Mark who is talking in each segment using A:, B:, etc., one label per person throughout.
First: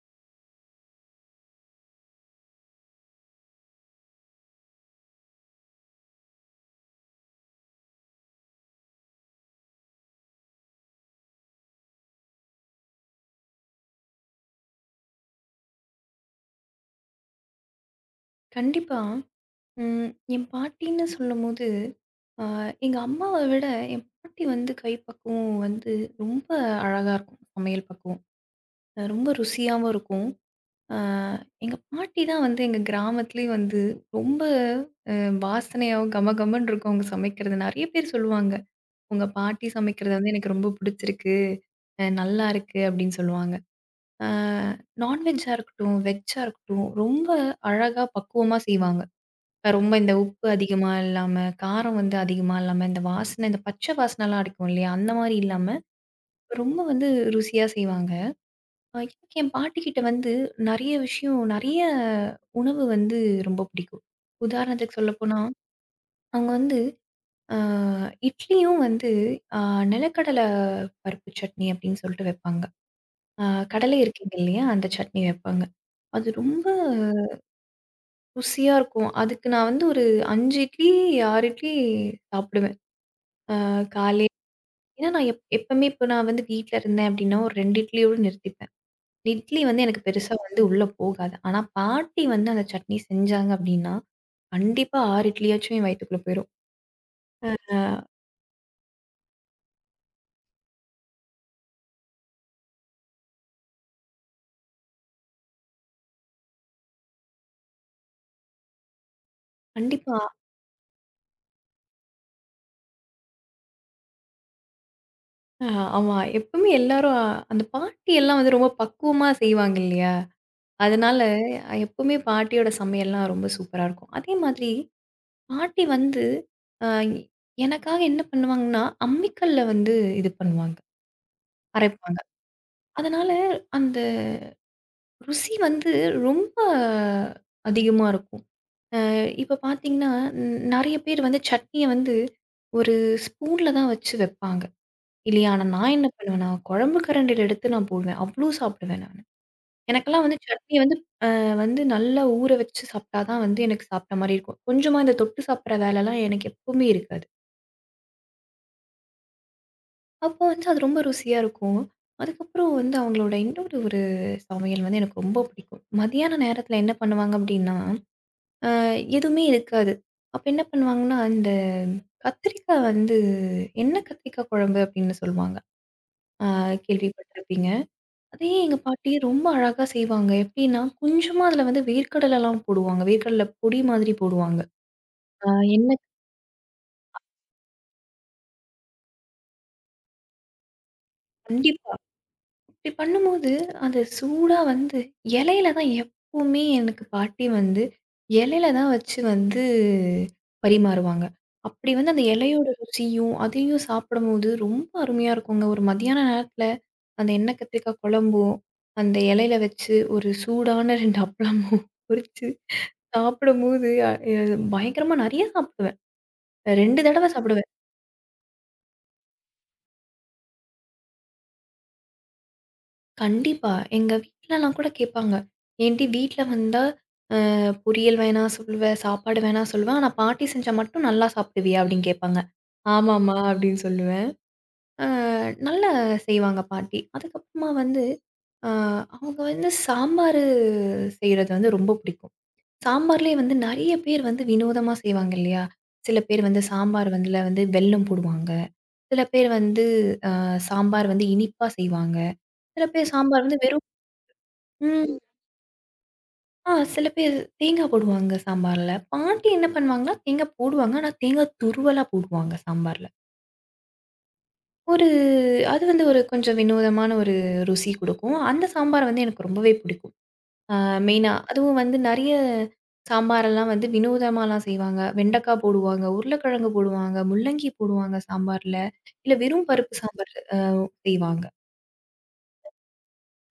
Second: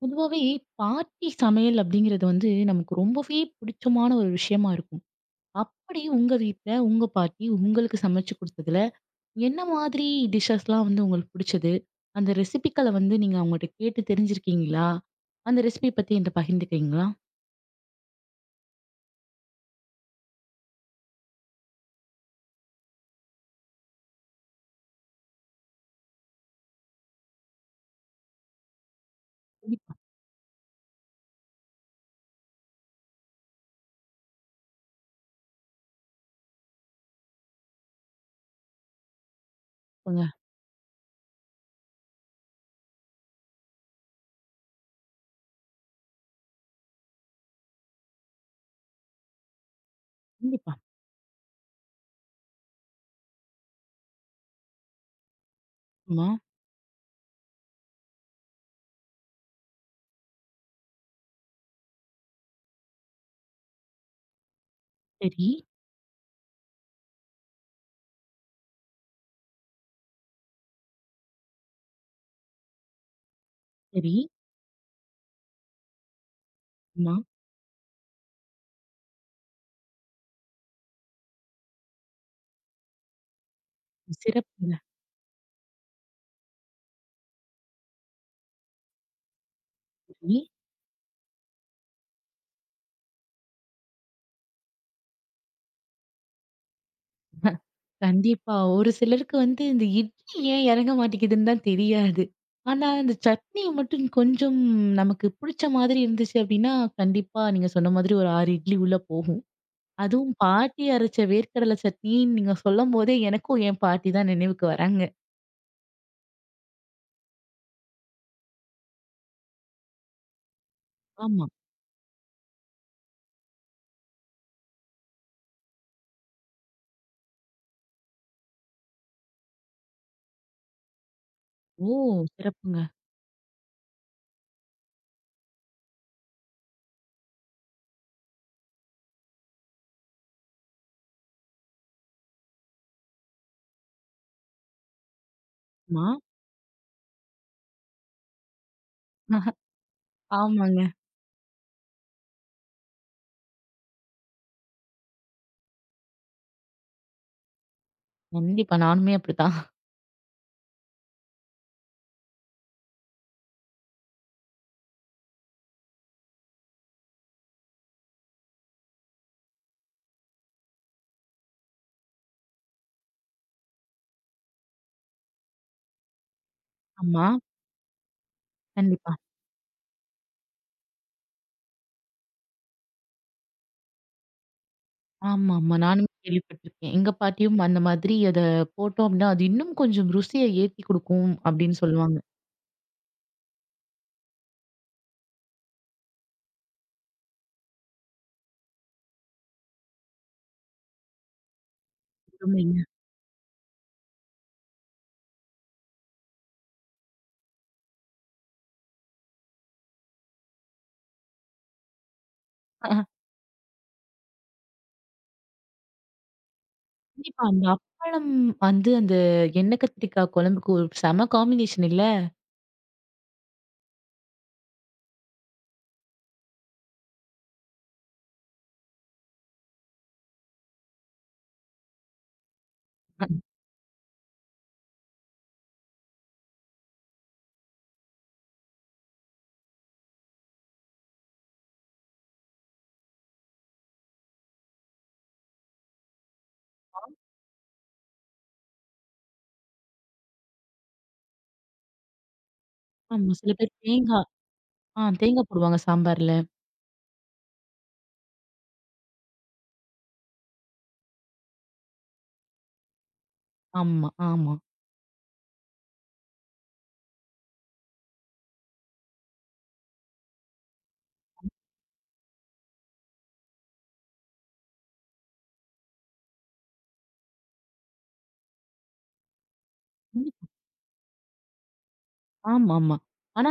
A: பொதுவாவே பாட்டி சமையல் அப்படிங்கிறது வந்து நமக்கு ரொம்பவே பிடிச்சமான ஒரு விஷயமா இருக்கும். அப்படி உங்க வீட்ல, உங்க பாட்டி உங்களுக்கு சமைச்சு குடுத்ததுல, என்ன மாதிரி டிஷ்ஷஸ்லாம் வந்து உங்களுக்கு பிடிச்சது? அந்த ரெசிபிக்கள வந்து நீங்க அவங்கட்ட கேட்டு தெரிஞ்சிருக்கீங்களா? அந்த ரெசிபி பத்தி என்ட்ட பகிர்ந்துக்கிறீங்களா?
B: கண்டிப்பா. ம். என் பாட்டின்னு சொல்லும்போது, அ எங்க அம்மாவ விட என் பாட்டி வந்து கைப்பக்குவம் வந்து ரொம்ப அழகா இருக்கும். சமையல் பக்குவம். ரொம்ப ருசியாவும்
A: கண்டிப்பா.
B: இருக்கும். அ எங்க பாட்டி தான் வந்து எங்க கிராமத்திலேயே வந்து ரொம்ப அ வாசனையாவும் கமகமன்னு இருக்கும் அவங்க சமைக்கிறது. நெறைய பேர் சொல்லுவாங்க. "உங்க பாட்டி சமைக்கிறது
A: சொல்லுங்க.
B: வந்து எனக்கு ரொம்ப பிடிச்சிருக்கு. நல்லா இருக்கு." அப்படின்னு சொல்லுவாங்க. அ நான்வெஜ்ஜா இருக்கட்டும், வெஜ்ஜா இருக்கட்டும் ரொம்ப அழகா பக்குவமா செய்வாங்க. ரொம்ப இந்த உப்பு
A: கண்டிப்பா.
B: அதிகமா இல்லாம, காரம் வந்து அதிகமா இல்லாம, இந்த வாசனை இந்த பச்சை வாசனைலாம் அடிக்கும் இல்லையா? அந்த மாரி இல்லாம,
A: ஆமா.
B: ரொம்ப வந்து ருசியா செய்வாங்க. எனக்கு என் பாட்டிக்கிட்ட வந்து நெறைய விஷயம் நெறைய உணவு வந்து ரொம்ப பிடிக்கும். உதாரணத்துக்கு சொல்லப்போனா,
A: சரி,
B: அவங்க வந்து அ இட்லியும் வந்து அ நிலக்கடல பருப்பு சட்னி அப்படின்னு சொல்லிட்டு வைப்பாங்க. அ கடலை
A: சரி.
B: இருக்குங்க இல்லையா? அந்த சட்னி வைப்பாங்க. அது ரொம்ப
A: ஆமா.
B: ருசியா இருக்கும். அதுக்கு நான் வந்து ஒரு 5 இட்லி, 6 இட்லி சாப்பிடுவேன். காலை
A: சிறப்புங்க.
B: ஏன்னா நான் எப்பவுமே இப்ப நான் வந்து வீட்ல இருந்தேன் அப்படின்னா, ஒரு 2 இட்லியோட நிறுத்திப்பேன். இட்லி வந்து எனக்கு பெருசா
A: சரி.
B: வந்து உள்ள போகாது. ஆனா பாட்டி வந்து அந்த சட்னி செஞ்சாங்க அப்படின்னா, கண்டிப்பா 6 இட்லியாச்சும் என் வயித்துக்குள்ள போயிரும். அ
A: கண்டிப்பா. ஒரு சிலருக்கு வந்து இந்த இட்லி ஏன் இறங்க மாட்டேங்குதுன்னு தான் தெரியாது. ஆனா, இந்த சட்னி மட்டும் கொஞ்சம் நமக்கு புடிச்ச மாதிரி இருந்துச்சு அப்டின்னா, கண்டிப்பா நீங்க சொன்ன மாதிரி ஒரு 6 இட்லி உள்ள போகும்.
B: கண்டிப்பா.
A: அதுவும் பாட்டி அரைச்ச வேர்க்கடலை சட்னின்னு நீங்க சொல்லும்போதே எனக்கும் என் பாட்டி தான் நினைவுக்கு வராங்க.
B: அ ஆமா. எப்பவுமே எல்லாரும் அந்த பாட்டி எல்லாம் வந்து ரொம்ப பக்குவமா செய்வாங்க இல்லையா? அதனால
A: ஆமா.
B: எப்பவுமே பாட்டியோட சமையல்லாம் ரொம்ப சூப்பரா இருக்கும். அதே மாதிரி பாட்டி வந்து அ எனக்காக என்ன பண்ணுவாங்கன்னா, அம்மிக்கல்ல வந்து இது பண்ணுவாங்க,
A: ஓ!
B: அரைப்பாங்க.
A: சிறப்புங்க.
B: அதனால அந்த ருசி வந்து ரொம்ப அதிகமா இருக்கும். அ இப்ப பார்த்தீங்கன்னா, நெறைய பேர் வந்து சட்னிய வந்து ஒரு ஸ்பூன்ல தான் வச்சு வைப்பாங்க. இல்லையா? ஆனா நான்
A: ஆமா.
B: என்ன பண்ணுவேன்னா, குழம்பு கரண்டில எடுத்து நான் போடுவேன். அவ்ளோ சாப்பிடுவேன் நானு. எனக்கெல்லாம் வந்து சட்னி
A: ஆமாங்க.
B: வந்து அ வந்து நல்லா ஊற வச்சு சாப்பிட்டா தான் வந்து எனக்கு சாப்பிட்ட மாரி இருக்கும். கொஞ்சமா இந்த தொட்டு சாப்பிடுற வேலைலாம் எனக்கு எப்பவுமே இருக்காது.
A: கண்டிப்பா. நானுமே அப்படித்தான்.
B: அப்போ வந்து அது ரொம்ப ருசியா இருக்கும். அதுக்கப்புறம் வந்து அவங்களோட இன்னொரு ஒரு சமையல் வந்து எனக்கு ரொம்ப பிடிக்கும். மதியான நேரத்தில என்ன பண்ணுவாங்க அப்படின்னா எதுவுமே இருக்காது. அப்ப என்ன பண்ணுவாங்கன்னா, இந்த கத்திரிக்காய் வந்து எண்ணெ கத்திரிக்காய் குழம்பு அப்படின்னு சொல்லுவாங்க. அ
A: ஆமா.
B: கேள்விப்பட்டிருப்பீங்க. அதையே எங்க பாட்டி
A: கண்டிப்பா.
B: ரொம்ப அழகா செய்வாங்க. எப்படின்னா, கொஞ்சமா அதில வந்து வேர்க்கடலைலாம் போடுவாங்க. வேர்க்கடலை பொடி மாதிரி போடுவாங்க. அ
A: ஆமாமா.
B: எண்ணெய்.
A: நானுமே கேள்விப்பட்டுருக்கேன். எங்க பாட்டியும் அந்த மாதிரி அத போட்டோம் அப்படின்னா, அது இன்னும் கொஞ்சம் ருசிய ஏத்தி குடுக்கும் அப்படின்னு
B: கண்டிப்பா.
A: சொல்லுவாங்க.
B: இப்டி பண்ணும்போது, அது சூடா வந்து இலையில தான் எப்பவுமே எனக்கு பாட்டி வந்து இலையில தான் வச்சு வந்து பரிமாறுவாங்க. அப்படி வந்து அந்த இலையோட
A: அருமைங்க.
B: ருசியும், அதையும் சாப்பிடும்போது ரொம்ப அருமையா இருக்குங்க. ஒரு மதியான நேரத்தில அந்த எண்ணெய் கத்திரிக்காய் குழம்பும், அந்த இலையில வச்சு ஒரு சூடான 2 அப்பளமும் பொரிச்சு
A: ஆஹ.
B: சாப்பிடும்போது அ அ- பயங்கரமா நெறைய சாப்பிடுவேன். 2 தடவ
A: கண்டிப்பா. அந்த
B: சாப்பிடுவேன்.
A: அப்பளம் வந்து அந்த எண்ணெய் கத்திரிக்காய் குழம்புக்கு ஒரு செம காம்பினேஷன் இல்ல?
B: கண்டிப்பா. எங்க வீட்லலாம் கூட கேட்பாங்க, "ஏன்டி வீட்ல வந்தா பொரியல் வேணா சொல்லுவேன், சாப்பாடு வேணா சொல்லுவேன். ஆனா பாட்டி செஞ்சா மட்டும் நல்லா சாப்பிடுவியா? அப்படின்னு கேட்பாங்க. ஆமாம்மா அப்படின்னு சொல்லுவேன். அ நல்லா செய்வாங்க பாட்டி. அதுக்கப்புறமா வந்து அ அவங்க வந்து சாம்பாரு செய்றது வந்து ரொம்ப பிடிக்கும். சாம்பார்லேயே வந்து நெறைய பேர் வந்து வினோதமா செய்வாங்க இல்லையா? சில பேர் வந்து சாம்பார் வந்துல வந்து வெல்லம் போடுவாங்க. சில பேர் வந்து அ சாம்பார் வந்து இனிப்பா செய்வாங்க. சில பேர்
A: ஆமா.
B: சாம்பார்
A: சில
B: வந்து
A: பேர்
B: வெறும்.
A: தேங்கா ஆ
B: ம்.
A: தேங்கா போடுவாங்க சாம்பார்ல.
B: ஆ. சில பேர் தேங்காய் போடுவாங்க சாம்பார்ல. பாட்டி என்ன பண்ணுவாங்கன்னா, தேங்காய் போடுவாங்க. ஆனா தேங்காய் துருவலா போடுவாங்க சாம்பார்ல.
A: ஆமா, ஆமா.
B: ஒரு அது வந்து ஒரு கொஞ்சம் வினோதமான ஒரு ருசி குடுக்கும். அந்த சாம்பார் வந்து எனக்கு ரொம்பவே பிடிக்கும். ஆ. மெயினா அதுவும் வந்து நெறைய சாம்பாரெல்லாம் வந்து வினோதமாலாம் செய்வாங்க. வெண்டைக்காய் போடுவாங்க, உருளைக்கிழங்கு போடுவாங்க, முள்ளங்கி போடுவாங்க சாம்பார்ல. இல்ல வெறும் பருப்பு
A: ம்.
B: சாம்பார் செய்வாங்க.
A: ஆமாமா. ஆனா,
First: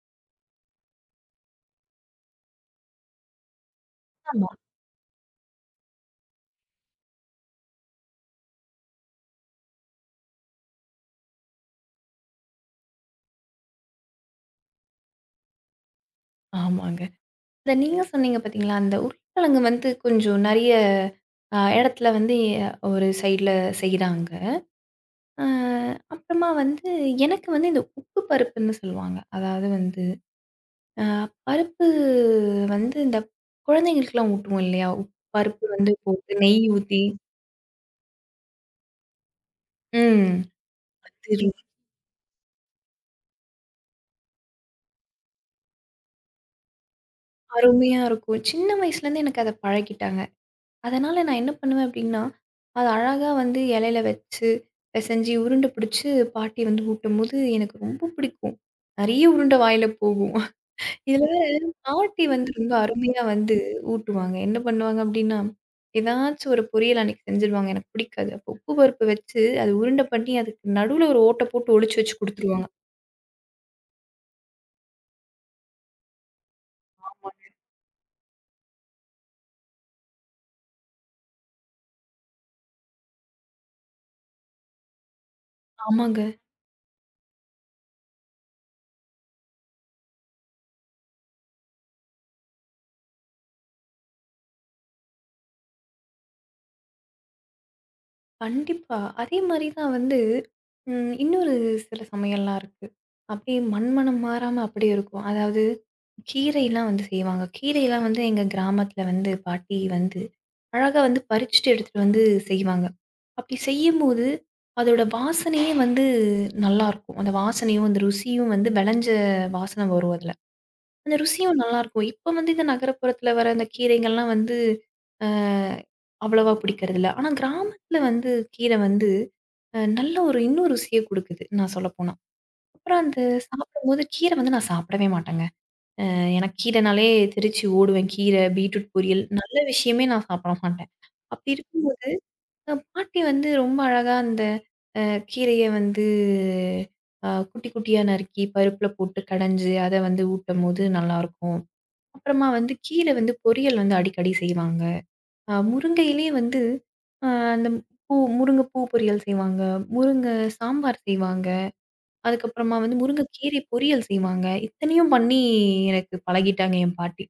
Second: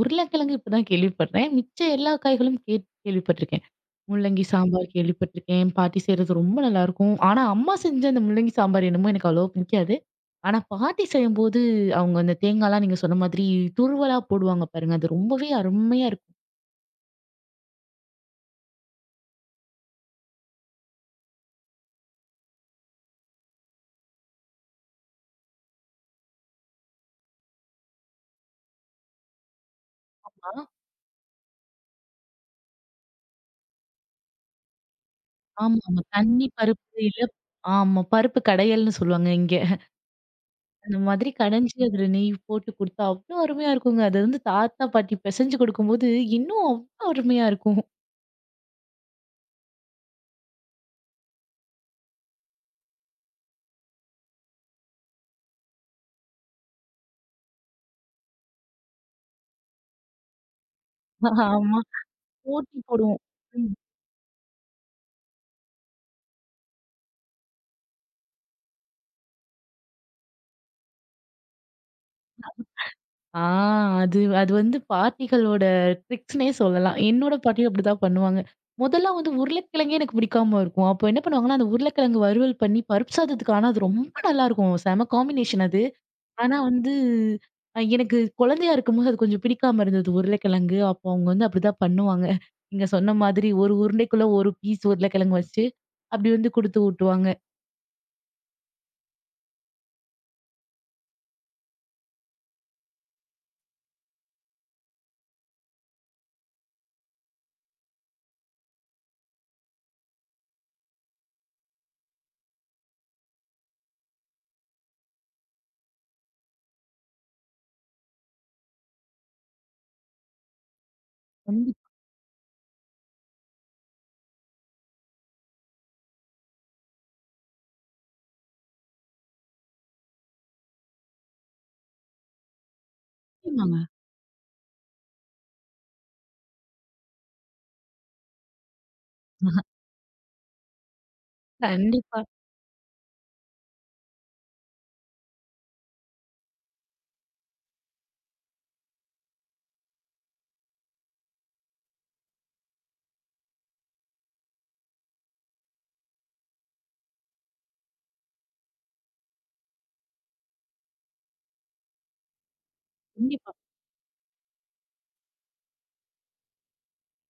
A: உருளைக்கிழங்கு இப்ப தான் கேள்விப்படுறேன். மிச்ச எல்லா காய்களும் கேள்விப்பட்டுருக்கேன். முள்ளங்கி
B: ஆமா,
A: சாம்பார் கேள்விப்பட்டிருக்கேன். என் பாட்டி செய்றது ரொம்ப நல்லாயிருக்கும். ஆனா, அம்மா செஞ்ச அந்த முள்ளங்கி சாம்பார் என்னமோ எனக்கு அவ்வளவா பிடிக்காது. ஆனா, பாட்டி செய்யும்போது அவங்க அந்த தேங்காய்லாம் நீங்க சொன்ன மாதிரி துருவலா போடுவாங்க பாருங்க. அது ரொம்பவே அருமையா
B: ஆமாங்க. இந்த நீங்க சொன்னீங்க பார்த்தீங்களா, அந்த உருளைக்கிழங்கு வந்து கொஞ்சம் நெறைய இடத்துல வந்து ஒரு சைடுல செய்றாங்க. அ அப்புறமா வந்து எனக்கு வந்து இந்த உப்பு பருப்புன்னு சொல்லுவாங்க. அதாவது வந்து
A: இருக்கும்மா.
B: அ பருப்பு வந்து இந்த குழந்தைங்களுக்குலாம் ஊட்டுவோம் இல்லையா? பருப்பு
A: ஆமா,
B: வந்து
A: ஆமா.
B: போட்டு
A: தண்ணி
B: நெய்
A: பருப்பு
B: ஊத்தி.
A: இல்ல ஆமா. பருப்பு கடையல்னு சொல்லுவாங்க இங்க.
B: ம்.
A: அந்த மாதிரி
B: சரி.
A: கடைஞ்சு அதில நெய் போட்டு குடுத்தா அவ்ளோ அருமையா இருக்குங்க. அது வந்து தாத்தா, பாட்டி பெசஞ்சு குடுக்கும்போது இன்னும் அவ்ளோ அருமையா இருக்கும்.
B: அருமையா இருக்கும். சின்ன வயசுலேருந்து எனக்கு அத பழக்கிட்டாங்க. அதனால நான் என்ன பண்ணுவேன் அப்டின்னா, அத அழகா வந்து இலையில வச்சு, பெசஞ்சு உருண்ட பிடிச்சு பாட்டி வந்து ஊட்டும்போது எனக்கு ரொம்ப பிடிக்கும். நெறைய உருண்ட வாயில போகும். இதுல
A: ஆமா.
B: பாட்டி வந்து ரொம்ப
A: போட்டி போடுவோம்.
B: அருமையா வந்து
A: ம்.
B: ஊட்டுவாங்க. என்ன பண்ணுவாங்க அப்டின்னா, ஏதாச்சும் ஒரு பொரியல் அன்னைக்கு செஞ்சுருவாங்க. எனக்கு பிடிக்காது. அப்போ உப்பு பருப்பு வச்சு, அது உருண்ட பண்ணி அதுக்கு நடுவுல ஒரு ஓட்ட போட்டு ஒளிச்சு வச்சு குடுத்துருவாங்க.
A: ஆ அது அது வந்து பாட்டிகளோட ட்ரிக்ஸ்னே சொல்லலாம். என்னோட
B: ஆமாங்க.
A: பாட்டியும் அப்படிதான் பண்ணுவாங்க. முதல்ல வந்து உருளைக்கிழங்கே எனக்கு பிடிக்காம இருக்கும். அப்போ என்ன பண்ணுவாங்கன்னா, அந்த உருளைக்கிழங்கு வறுவல் பண்ணி பருப்பு சாதத்துக்கு ஆனா அது ரொம்ப நல்லாருக்கும். செம காம்பினேஷன் அது.
B: ஆமாங்க.
A: ஆனா வந்து எனக்கு குழந்தையா இருக்கும்போது அது கொஞ்சம் பிடிக்காம இருந்தது உருளைக்கிழங்கு. அப்போ அவங்க வந்து அப்படிதான் பண்ணுவாங்க. நீங்க சொன்ன மாதிரி ஒரு உருண்டைக்குள்ள ஒரு பீஸ் உருளைக்கிழங்கு வச்சு, அப்படி வந்து குடுத்து ஊட்டுவாங்க.
B: கண்டிப்பா. அதே மாரி தான் வந்து இன்னொரு சில சமையல்லாம் இருக்கு. அப்படியே மண் மனம் மாறாம அப்படியே இருக்கும். அதாவது கீரைலாம் வந்து செய்வாங்க. கீரைலாம் வந்து எங்க கிராமத்தில வந்து பாட்டி வந்து அழகா வந்து பறிச்சுட்டு எடுத்துட்டு வந்து செய்வாங்க. அப்படி செய்யும்போது அதோட வாசனையே வந்து நல்லாருக்கும். அந்த வாசனையும், அந்த ருசியும் வந்து வெளஞ்ச வாசனை வரும் அதுல. அந்த ருசியும் நல்லாருக்கும். இப்ப வந்து இந்த நகரப்புறத்துல வர அந்த கீரைகள்லாம் வந்து அ அவ்வளவா பிடிக்கிறதில்ல. ஆனா கிராமத்துல வந்து கீரை வந்து நல்ல ஒரு இன்னும் ருசிய குடுக்குது, நான் சொல்லப்போனா. அப்புறம் அந்த
A: கண்டிப்பாங்க.
B: சாப்பிடும்போது கீரை வந்து நான் சாப்பிடவே மாட்டேங்க. எனக்கு கீரைனாலே தெரிச்சு ஓடுவேன். கீரை, பீட்ரூட் பொரியல் நல்ல விஷயமே நான் சாப்பிட மாட்டேன். அப்படி இருக்கும்
A: கண்டிப்பா,
B: பாட்டி வந்து ரொம்ப அழகா அந்த கீரைய வந்து குட்டி குட்டியா நறுக்கி, பருப்புல போட்டு கடைஞ்சு, அத வந்து ஊட்டும்போது நல்லாருக்கும். அப்புறமா வந்து கீர வந்து பொரியல் வந்து அடிக்கடி செய்வாங்க. முருங்கையிலேயே வந்து அ அந்த பூ முருங்க பூ பொரியல் செய்வாங்க. முருங்க சாம்பார் செய்வாங்க. அதுக்கப்புறமா வந்து முருங்க
A: கண்டிப்பா.
B: கீரை பொரியல் செய்வாங்க. இத்தனையும் பண்ணி எனக்கு பழகிட்டாங்க என் பாட்டி.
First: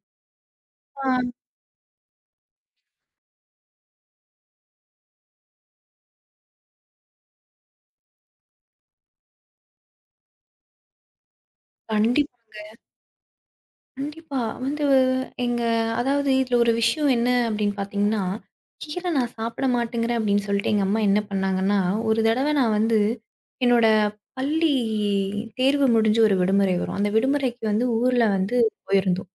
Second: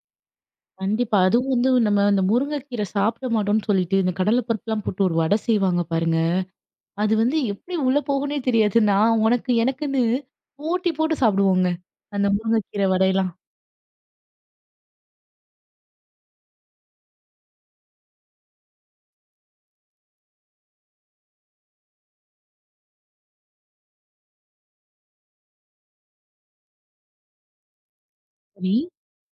B: ஆ.
A: கண்டிப்பா. அதுவும் வந்து நம்ம அந்த முருங்கைக்கீரை சாப்பிட மாட்டோம்ன்னு சொல்லிட்டு, இந்த கடலை பருப்புலாம் போட்டு ஒரு வடை செய்வாங்க பாருங்க. அது வந்து எப்படி உள்ள போகும்னே தெரியாது. நான் உனக்கு எனக்குன்னு போட்டி போட்டு சாப்பிடுவோங்க. அந்த
B: கண்டிப்பா.
A: முருங்கைக்கீரை வடையெல்லாம்.
B: கண்டிப்பா. வந்து எங்க அதாவது இதில ஒரு விஷயம் என்ன அப்படின்னு பார்த்தீங்கன்னா, கீரை நான் சாப்பிட மாட்டேங்கிறேன் அப்படின்னு சொல்லிட்டு எங்க அம்மா என்ன பண்ணாங்கன்னா, ஒரு தடவ நான் வந்து என்னோட பள்ளி தேர்வு முடிஞ்சு ஒரு விடுமுறை வரும். அந்த விடுமுறைக்கு வந்து ஊர்ல வந்து
A: சரி.
B: போயிருந்தோம்.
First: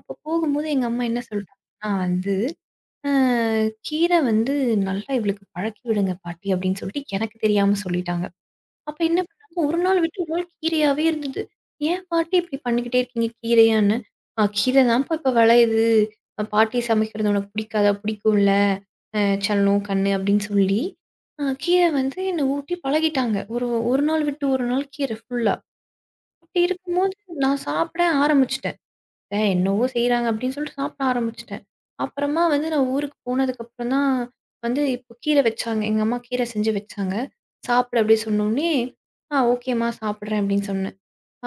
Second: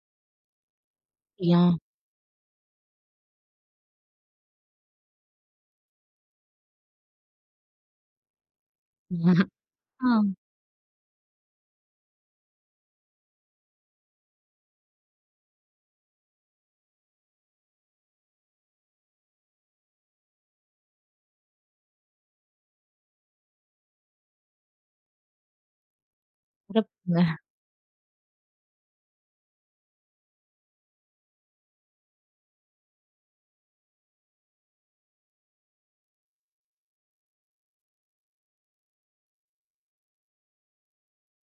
B: அப்போ போகும்போது எங்க அம்மா என்ன
A: யா.
B: சொல்ட்டாங்கன்னா வந்து, "அ கீரை வந்து நல்லா இவளுக்கு பழக்கி விடுங்க பாட்டி" அப்படின்னு சொல்லிட்டு எனக்கு தெரியாம சொல்லிட்டாங்க. அப்ப என்ன பண்ணாங்க, ஒரு நாள் விட்டு ஒரு
A: ஆ.
B: நாள் கீரையாவே இருந்தது. "ஏன் பாட்டி இப்படி பண்ணிக்கிட்டே இருக்கீங்க கீரையான்னு?" கீரை தான்ப்பா இப்ப விளையுது. பாட்டி சமைக்கிறது உனக்கு பிடிக்காதா? பிடிக்கும்ல. அ சல்லம், கண்ணு" அப்படின்னு சொல்லி, கீரை வந்து என்ன ஊட்டி பழகிட்டாங்க. ஒரு ஒரு நாள் விட்டு ஒரு நாள் கீரை ஃபுல்லா. அப்படி இருக்கும்போது
A: சிறப்புங்க.
B: நான் சாப்பிட ஆரம்பிச்சுட்டேன். "ஏ என்னவோ செய்றாங்க" அப்படின்னு சொல்லிட்டு சாப்பிட ஆரம்பிச்சுட்டேன். அப்புறமா வந்து நான் ஊருக்கு போனதுக்கப்புறம் தான் வந்து இப்போ கீரை வச்சாங்க. எங்க அம்மா கீரை செஞ்சு வச்சாங்க. "சாப்பிடு" அப்படி சொன்னோனே, "ஆ ஓகேம்மா சாப்பிடுறேன்" அப்படின்னு சொன்னேன்.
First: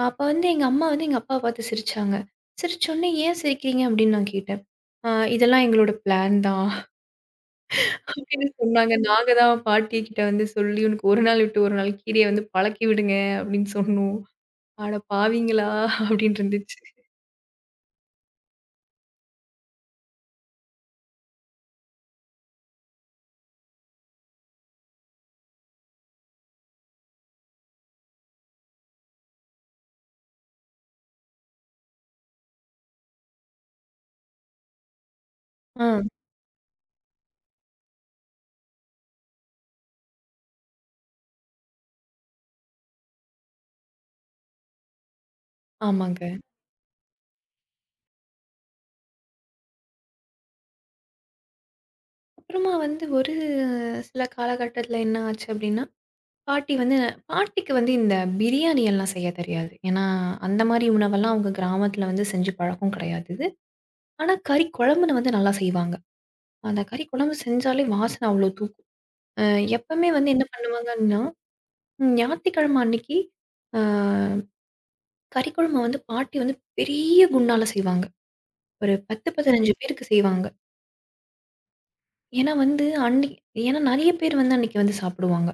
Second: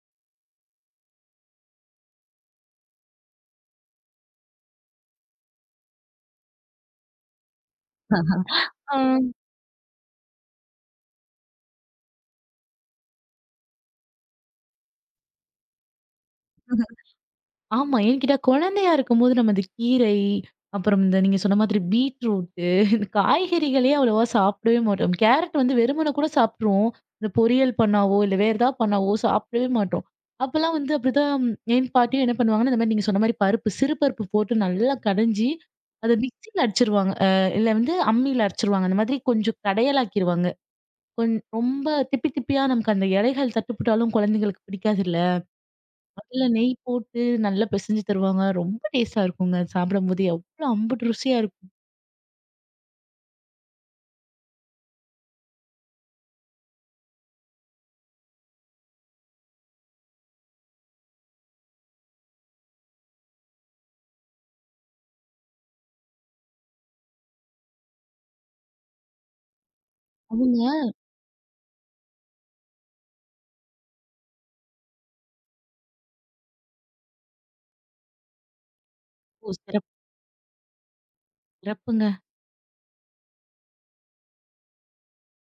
B: அப்ப வந்து எங்க அம்மா வந்து எங்க அப்பாவ பார்த்து சிரிச்சாங்க. சிரிச்சோனே, "ஏன் சிரிக்கிறீங்க?" அப்படின்னு நான் கேட்டேன். "ஆ இதெல்லாம் எங்களோட பிளான் தான்" அப்படின்னு சொன்னாங்க.
A: ஆ.
B: "நாங்க தான் பாட்டி கிட்ட வந்து சொல்லி, உனக்கு ஒரு நாள் விட்டு ஒரு நாள் கீரைய வந்து பழக்கி விடுங்க" அப்படின்னு சொன்னோம். அட பாவிங்களா! அப்படின்னு இருந்துச்சு.
A: ஆமா. ஏன்னு கேட்டா, குழந்தையா இருக்கும்போது நம்ம இந்த கீரை, அப்புறம் இந்த நீங்க சொன்ன மாதிரி பீட்ரூட்டு, இந்த காய்கறிகளே அவ்வளவா சாப்பிடவே மாட்டோம். கேரட் வந்து வெறுமன கூட சாப்பிட்ருவோம். இந்த பொரியல் பண்ணாவோ, இல்ல வேற ஏதாவது பண்ணாவோ சாப்பிடவே மாட்டோம். அப்பலாம் வந்து அப்படிதான் என் பாட்டியும் என்ன பண்ணுவாங்கன்னா, இந்த மாரி நீங்க சொன்ன மாரி பருப்பு, சிறு பருப்பு போட்டு நல்லா கடைஞ்சு,
B: ஆ,
A: அத மிக்ஸில அடிச்சிருவாங்க. இல்ல வந்து அம்மியில அரைச்சிருவாங்க. அந்த மாதிரி கொஞ்சம் கடையலாக்கிருவாங்க. ரொம்ப திப்பி திப்பியா நமக்கு அந்த இலைகள் தட்டுப்பட்டாலும் குழந்தைங்களுக்கு பிடிக்காதுல்ல.
B: ஆமாங்க.
A: அதுல நெய் போட்டு நல்லா பிசைஞ்சு தருவாங்க. ரொம்ப டேஸ்ட்டா இருக்குங்க. சாப்பிடும்போது எவ்ளோ அம்புட்டு ருசியா இருக்கும்.
B: அப்புறமா வந்து ஒரு சில காலகட்டத்தில என்ன ஆச்சு அப்படின்னா, பாட்டி வந்து பாட்டிக்கு வந்து இந்த பிரியாணி எல்லாம் செய்ய தெரியாது. ஏன்னா, அந்த மாரி உணவெல்லாம் அவங்க கிராமத்தில வந்து செஞ்சு பழக்கம் கிடையாது. ஆனா, கறி குழம்புன்னு வந்து நல்லா செய்வாங்க. அந்த கறி குழம்பு செஞ்சாலே வாசனை அவ்வளோ தூக்கும். அ எப்பவுமே வந்து என்ன
A: அவங்க
B: பண்ணுவாங்கன்னா, ஞாயித்துக்கிழமை அன்னைக்கு அ கறி குழம்ப வந்து பாட்டி வந்து பெரிய குண்டான்ல செய்வாங்க. ஒரு 10,
A: ஓ!
B: 15
A: சிறப்பு,
B: பேருக்கு செய்வாங்க.
A: சிறப்புங்க.
B: ஏன்னா வந்து அன்னைக்கு ஏன்னா நெறைய பேர் வந்து அன்னைக்கு வந்து சாப்பிடுவாங்க.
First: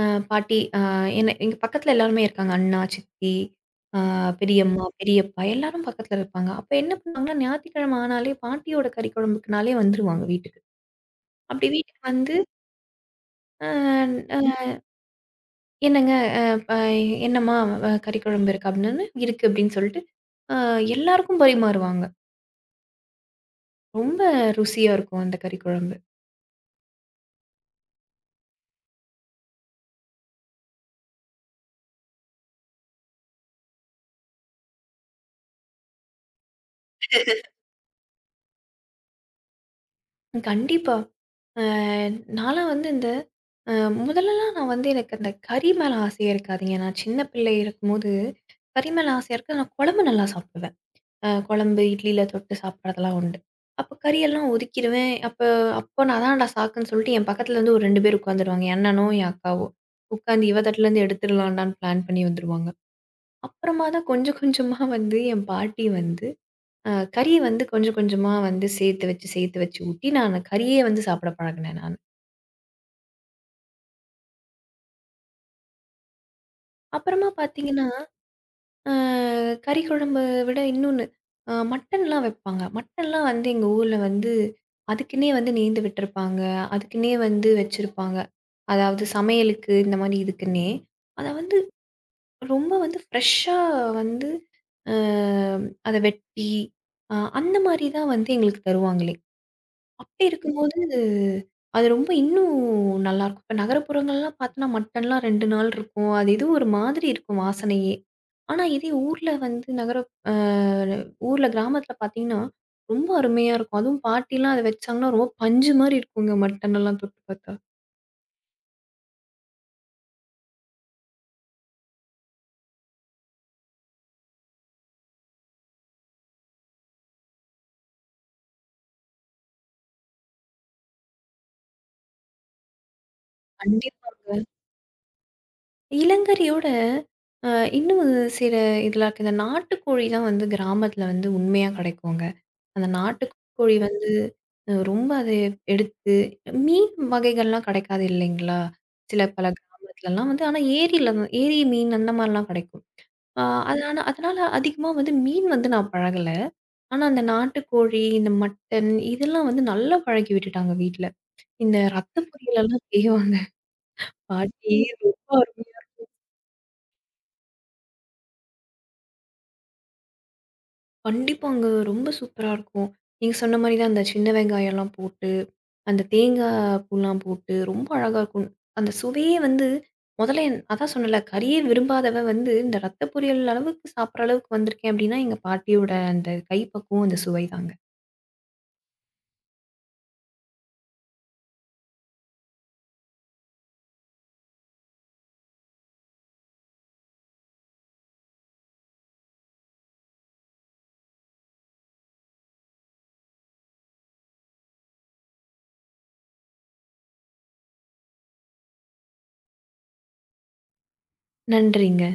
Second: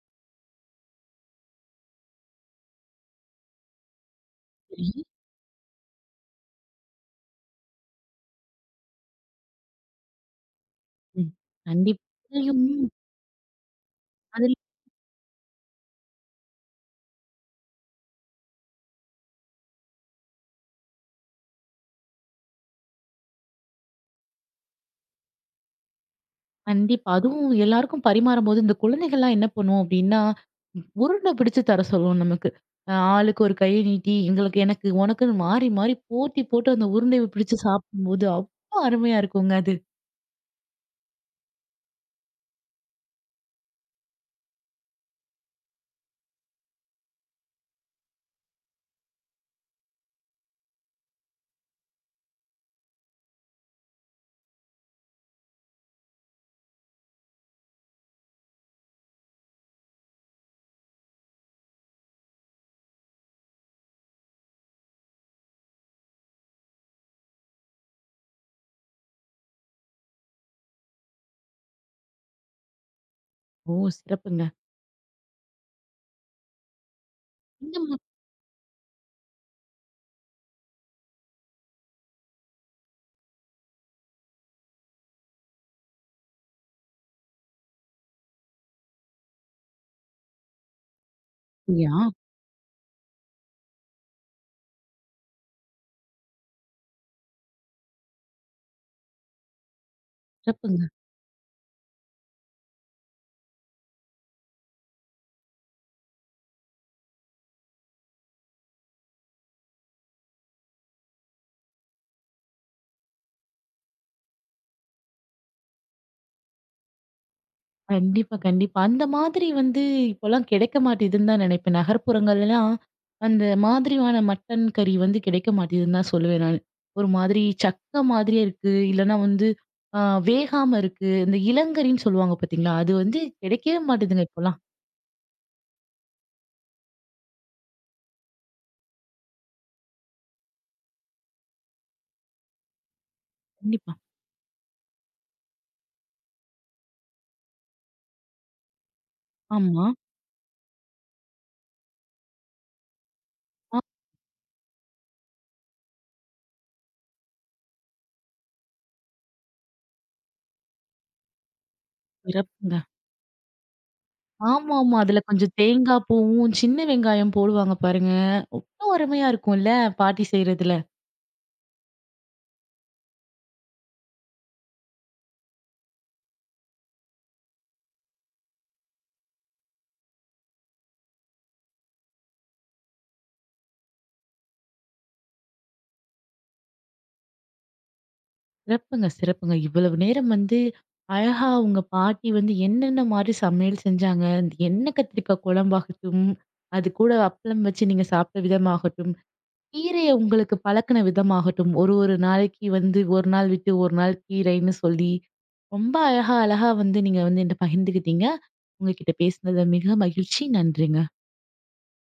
B: அ பாட்டி என்ன எங்க பக்கத்துல எல்லாருமே இருக்காங்க. அண்ணா, சித்தி, அ பெரியம்மா,
A: சரி.
B: பெரியப்பா எல்லாரும் பக்கத்துல இருப்பாங்க. அப்ப என்ன பண்ணுவாங்கன்னா, ஞாயித்துக்கிழமை ஆனாலே பாட்டியோட கறி குழம்புக்குனாலே வந்துருவாங்க வீட்டுக்கு.
A: ம்.
B: அப்படி வீட்டுக்கு
A: கண்டிப்பா.
B: வந்து,
A: அதுலயும்
B: அ
A: அதுல
B: அ "என்னங்க, அ ப என்னம்மா, கறி குழம்பு இருக்கா?" அப்படின்னோனே, "இருக்கு" அப்படின்னு சொல்லிட்டு, அ எல்லாருக்கும் பரிமாறுவாங்க. ரொம்ப ருசியா இருக்கும் அந்த கறி குழம்பு.
A: கண்டிப்பா. அதுவும் எல்லாருக்கும் பரிமாறும்போது, இந்த குழந்தைகள்லாம் என்ன பண்ணும் அப்டின்னா, உருண்டை பிடிச்சு தர சொல்லும் நமக்கு. ஆளுக்கு ஒரு கைய நீட்டி, எங்களுக்கு எனக்கு உனக்குன்னு மாறி, மாறி போட்டி போட்டு அந்த உருண்டைய பிடிச்சு சாப்பிடும்போது, அவ்ளோ அருமையா இருக்குங்க அது.
B: கண்டிப்பா. அ நான்லாம் வந்து இந்த அ முதல்லலாம் நான் வந்து எனக்கு அந்த கறி மேல ஆசையே இருக்காதுங்க. நான் சின்ன பிள்ளை இருக்கும்போது, கறி மேல ஆசையா இருக்கு. நான் குழம்பு நல்லா சாப்பிடுவேன். குழம்பு இட்லியில தொட்டு சாப்பிடுறதெல்லாம் உண்டு. அப்போ கறியெல்லாம் ஒதுக்கிருவேன். அப்போ நான் தான்டா சாக்குன்னு சொல்லிட்டு என் பக்கத்துல வந்து ஒரு 2 பேர் உட்காந்துருவாங்க. என் அண்ணனோ, என் அக்காவோ. உட்காந்து இவ தட்டுலேருந்து எடுத்துடலாம்டான்னு பிளான் பண்ணி வந்துருவாங்க. அப்புறமா தான் கொஞ்சம் கொஞ்சமா வந்து என் பாட்டி வந்து கறி வந்து கொஞ்சம் கொஞ்சமா வந்து சேர்த்து வச்சு சேர்த்து வச்சு ஊட்டி நான் கறியே வந்து சாப்பிட பழகுனேன் நானு.
A: ஓ! சிறப்புங்க.
B: அப்புறமா
A: இந்த
B: பார்த்தீங்கன்னா,
A: மா
B: அ கறி குழம்ப விட இன்னொன்னு, மட்டன்லாம் வைப்பாங்க. மட்டன்லாம் வந்து எங்க ஊர்ல வந்து அதுக்குன்னே வந்து நேந்து விட்டுருப்பாங்க. அதுக்குன்னே வந்து வச்சிருப்பாங்க. அதாவது சமையலுக்கு இந்த மாரி இதுக்குன்னே. அத வந்து
A: அப்படியா?
B: ரொம்ப வந்து ஃப்ரெஷ்ஷா வந்து அ அத வெட்டி, அந்த மாரி தான் வந்து எங்களுக்கு தருவாங்களே! அப்படி இருக்கும்போது,
A: சிறப்புங்க.
B: அது ரொம்ப இன்னும் நல்லாயிருக்கும். இப்ப நகரப்புறங்கள்லாம் பார்த்தோன்னா, மட்டன்லாம் 2 நாள் இருக்கும். அது ஏதோ ஒரு மாதிரி இருக்கும் வாசனையே. ஆனா இதே ஊர்ல வந்து நகர அ ஊர்ல கிராமத்தில பார்த்தீங்கன்னா, ரொம்ப அருமையா இருக்கும். அதுவும் பாட்டிலாம் அத வச்சாங்கன்னா, ரொம்ப பஞ்சு மாரி இருக்குங்க மட்டனெல்லாம் தொட்டு பார்த்தா.
A: கண்டிப்பா, கண்டிப்பா. அந்த மாதிரி வந்து இப்போலாம் கிடைக்க மாட்டேதுன்னு தான் நினைப்பேன். நகர்ப்புறங்கள்லாம் அந்த மாதிரியான மட்டன் கறி வந்து கிடைக்க மாட்டேதுன்னு தான் சொல்லுவேன் நானு. ஒரு மாதிரி சக்க மாதிரியே இருக்கு. இல்லன்னா வந்து அ வேகாம இருக்கு. இந்த இளங்கரின்னு சொல்லுவாங்க பார்த்தீங்களா? அது வந்து கிடைக்கவே
B: கண்டிப்பா.
A: மாட்டேதுங்க இப்போலாம்.
B: இளங்கரியோட அ இன்னும் ஒரு சில இதெல்லாம் இருக்கு. இந்த நாட்டுக்கோழிலாம் வந்து கிராமத்தில வந்து உண்மையா கிடைக்குங்க. அந்த நாட்டுக்கோழி
A: கண்டிப்பா.
B: வந்து ரொம்ப அத எடுத்து மீன் வகைகள்லாம் கிடைக்காது இல்லைங்களா? சில பல
A: ஆமா.
B: கிராமத்துலலாம் வந்து ஆனா ஏரியில தான் ஏரி மீன் அந்த மாரிலாம் கிடைக்கும். அ
A: ஆ,
B: அதனால அதனால அதிகமா வந்து மீன் வந்து நான் பழகல. ஆனா அந்த நாட்டுக்கோழி, இந்த மட்டன் இதெல்லாம் வந்து நல்லா பழக்கி விட்டுட்டாங்க வீட்ல. இந்த ரத்த
A: சிறப்புங்க.
B: பொரியலெல்லாம் செய்வாங்க. பாட்டி
A: ஆமாமா.
B: ரொம்ப
A: அதுல கொஞ்சம்
B: அருமையா
A: தேங்காய் பூவும், சின்ன வெங்காயம் போடுவாங்க பாருங்க. அவ்ளோ அருமையா இருக்கும்ல! பாட்டி செய்றதுல.
B: கண்டிப்பாங்க. ரொம்ப சூப்பரா இருக்கும். நீங்க சொன்ன மாரி தான் அந்த சின்ன வெங்காயம்லாம் போட்டு, அந்த தேங்கா பூலாம் போட்டு ரொம்ப அழகா இருக்கும். அந்த சுவையே வந்து முதல்ல என் அதான் சொன்னேன்ல, கறியே விரும்பாதவ வந்து இந்த ரத்த பொரியல் அளவுக்கு சாப்பிடுற அளவுக்கு வந்திருக்கேன் அப்படின்னா, எங்க பாட்டியோட அந்த கைப்பக்குவம், அந்த சுவை தாங்க.
A: சிறப்புங்க, சிறப்புங்க. இவ்வளவு நேரம் வந்து அழகா உங்க பாட்டி வந்து என்னென்ன மாரி சமையல் செஞ்சாங்க? எண்ணெ கத்திரிக்காய் குழம்பாகட்டும், அது கூட அப்பளம் வச்சு நீங்க சாப்பிட்ட விதமாகட்டும், கீரைய உங்களுக்கு பழக்குன விதமாகட்டும், ஒரு ஒரு நாளைக்கு வந்து 1 நாள் விட்டு 1 நாள் கீரைன்னு சொல்லி, ரொம்ப அழகா, அழகா வந்து நீங்க வந்து என்ட்ட பகிர்ந்துக்கிட்டீங்க. உங்ககிட்ட பேசினதுல மிக மகிழ்ச்சி. நன்றிங்க.
B: நன்றிங்க.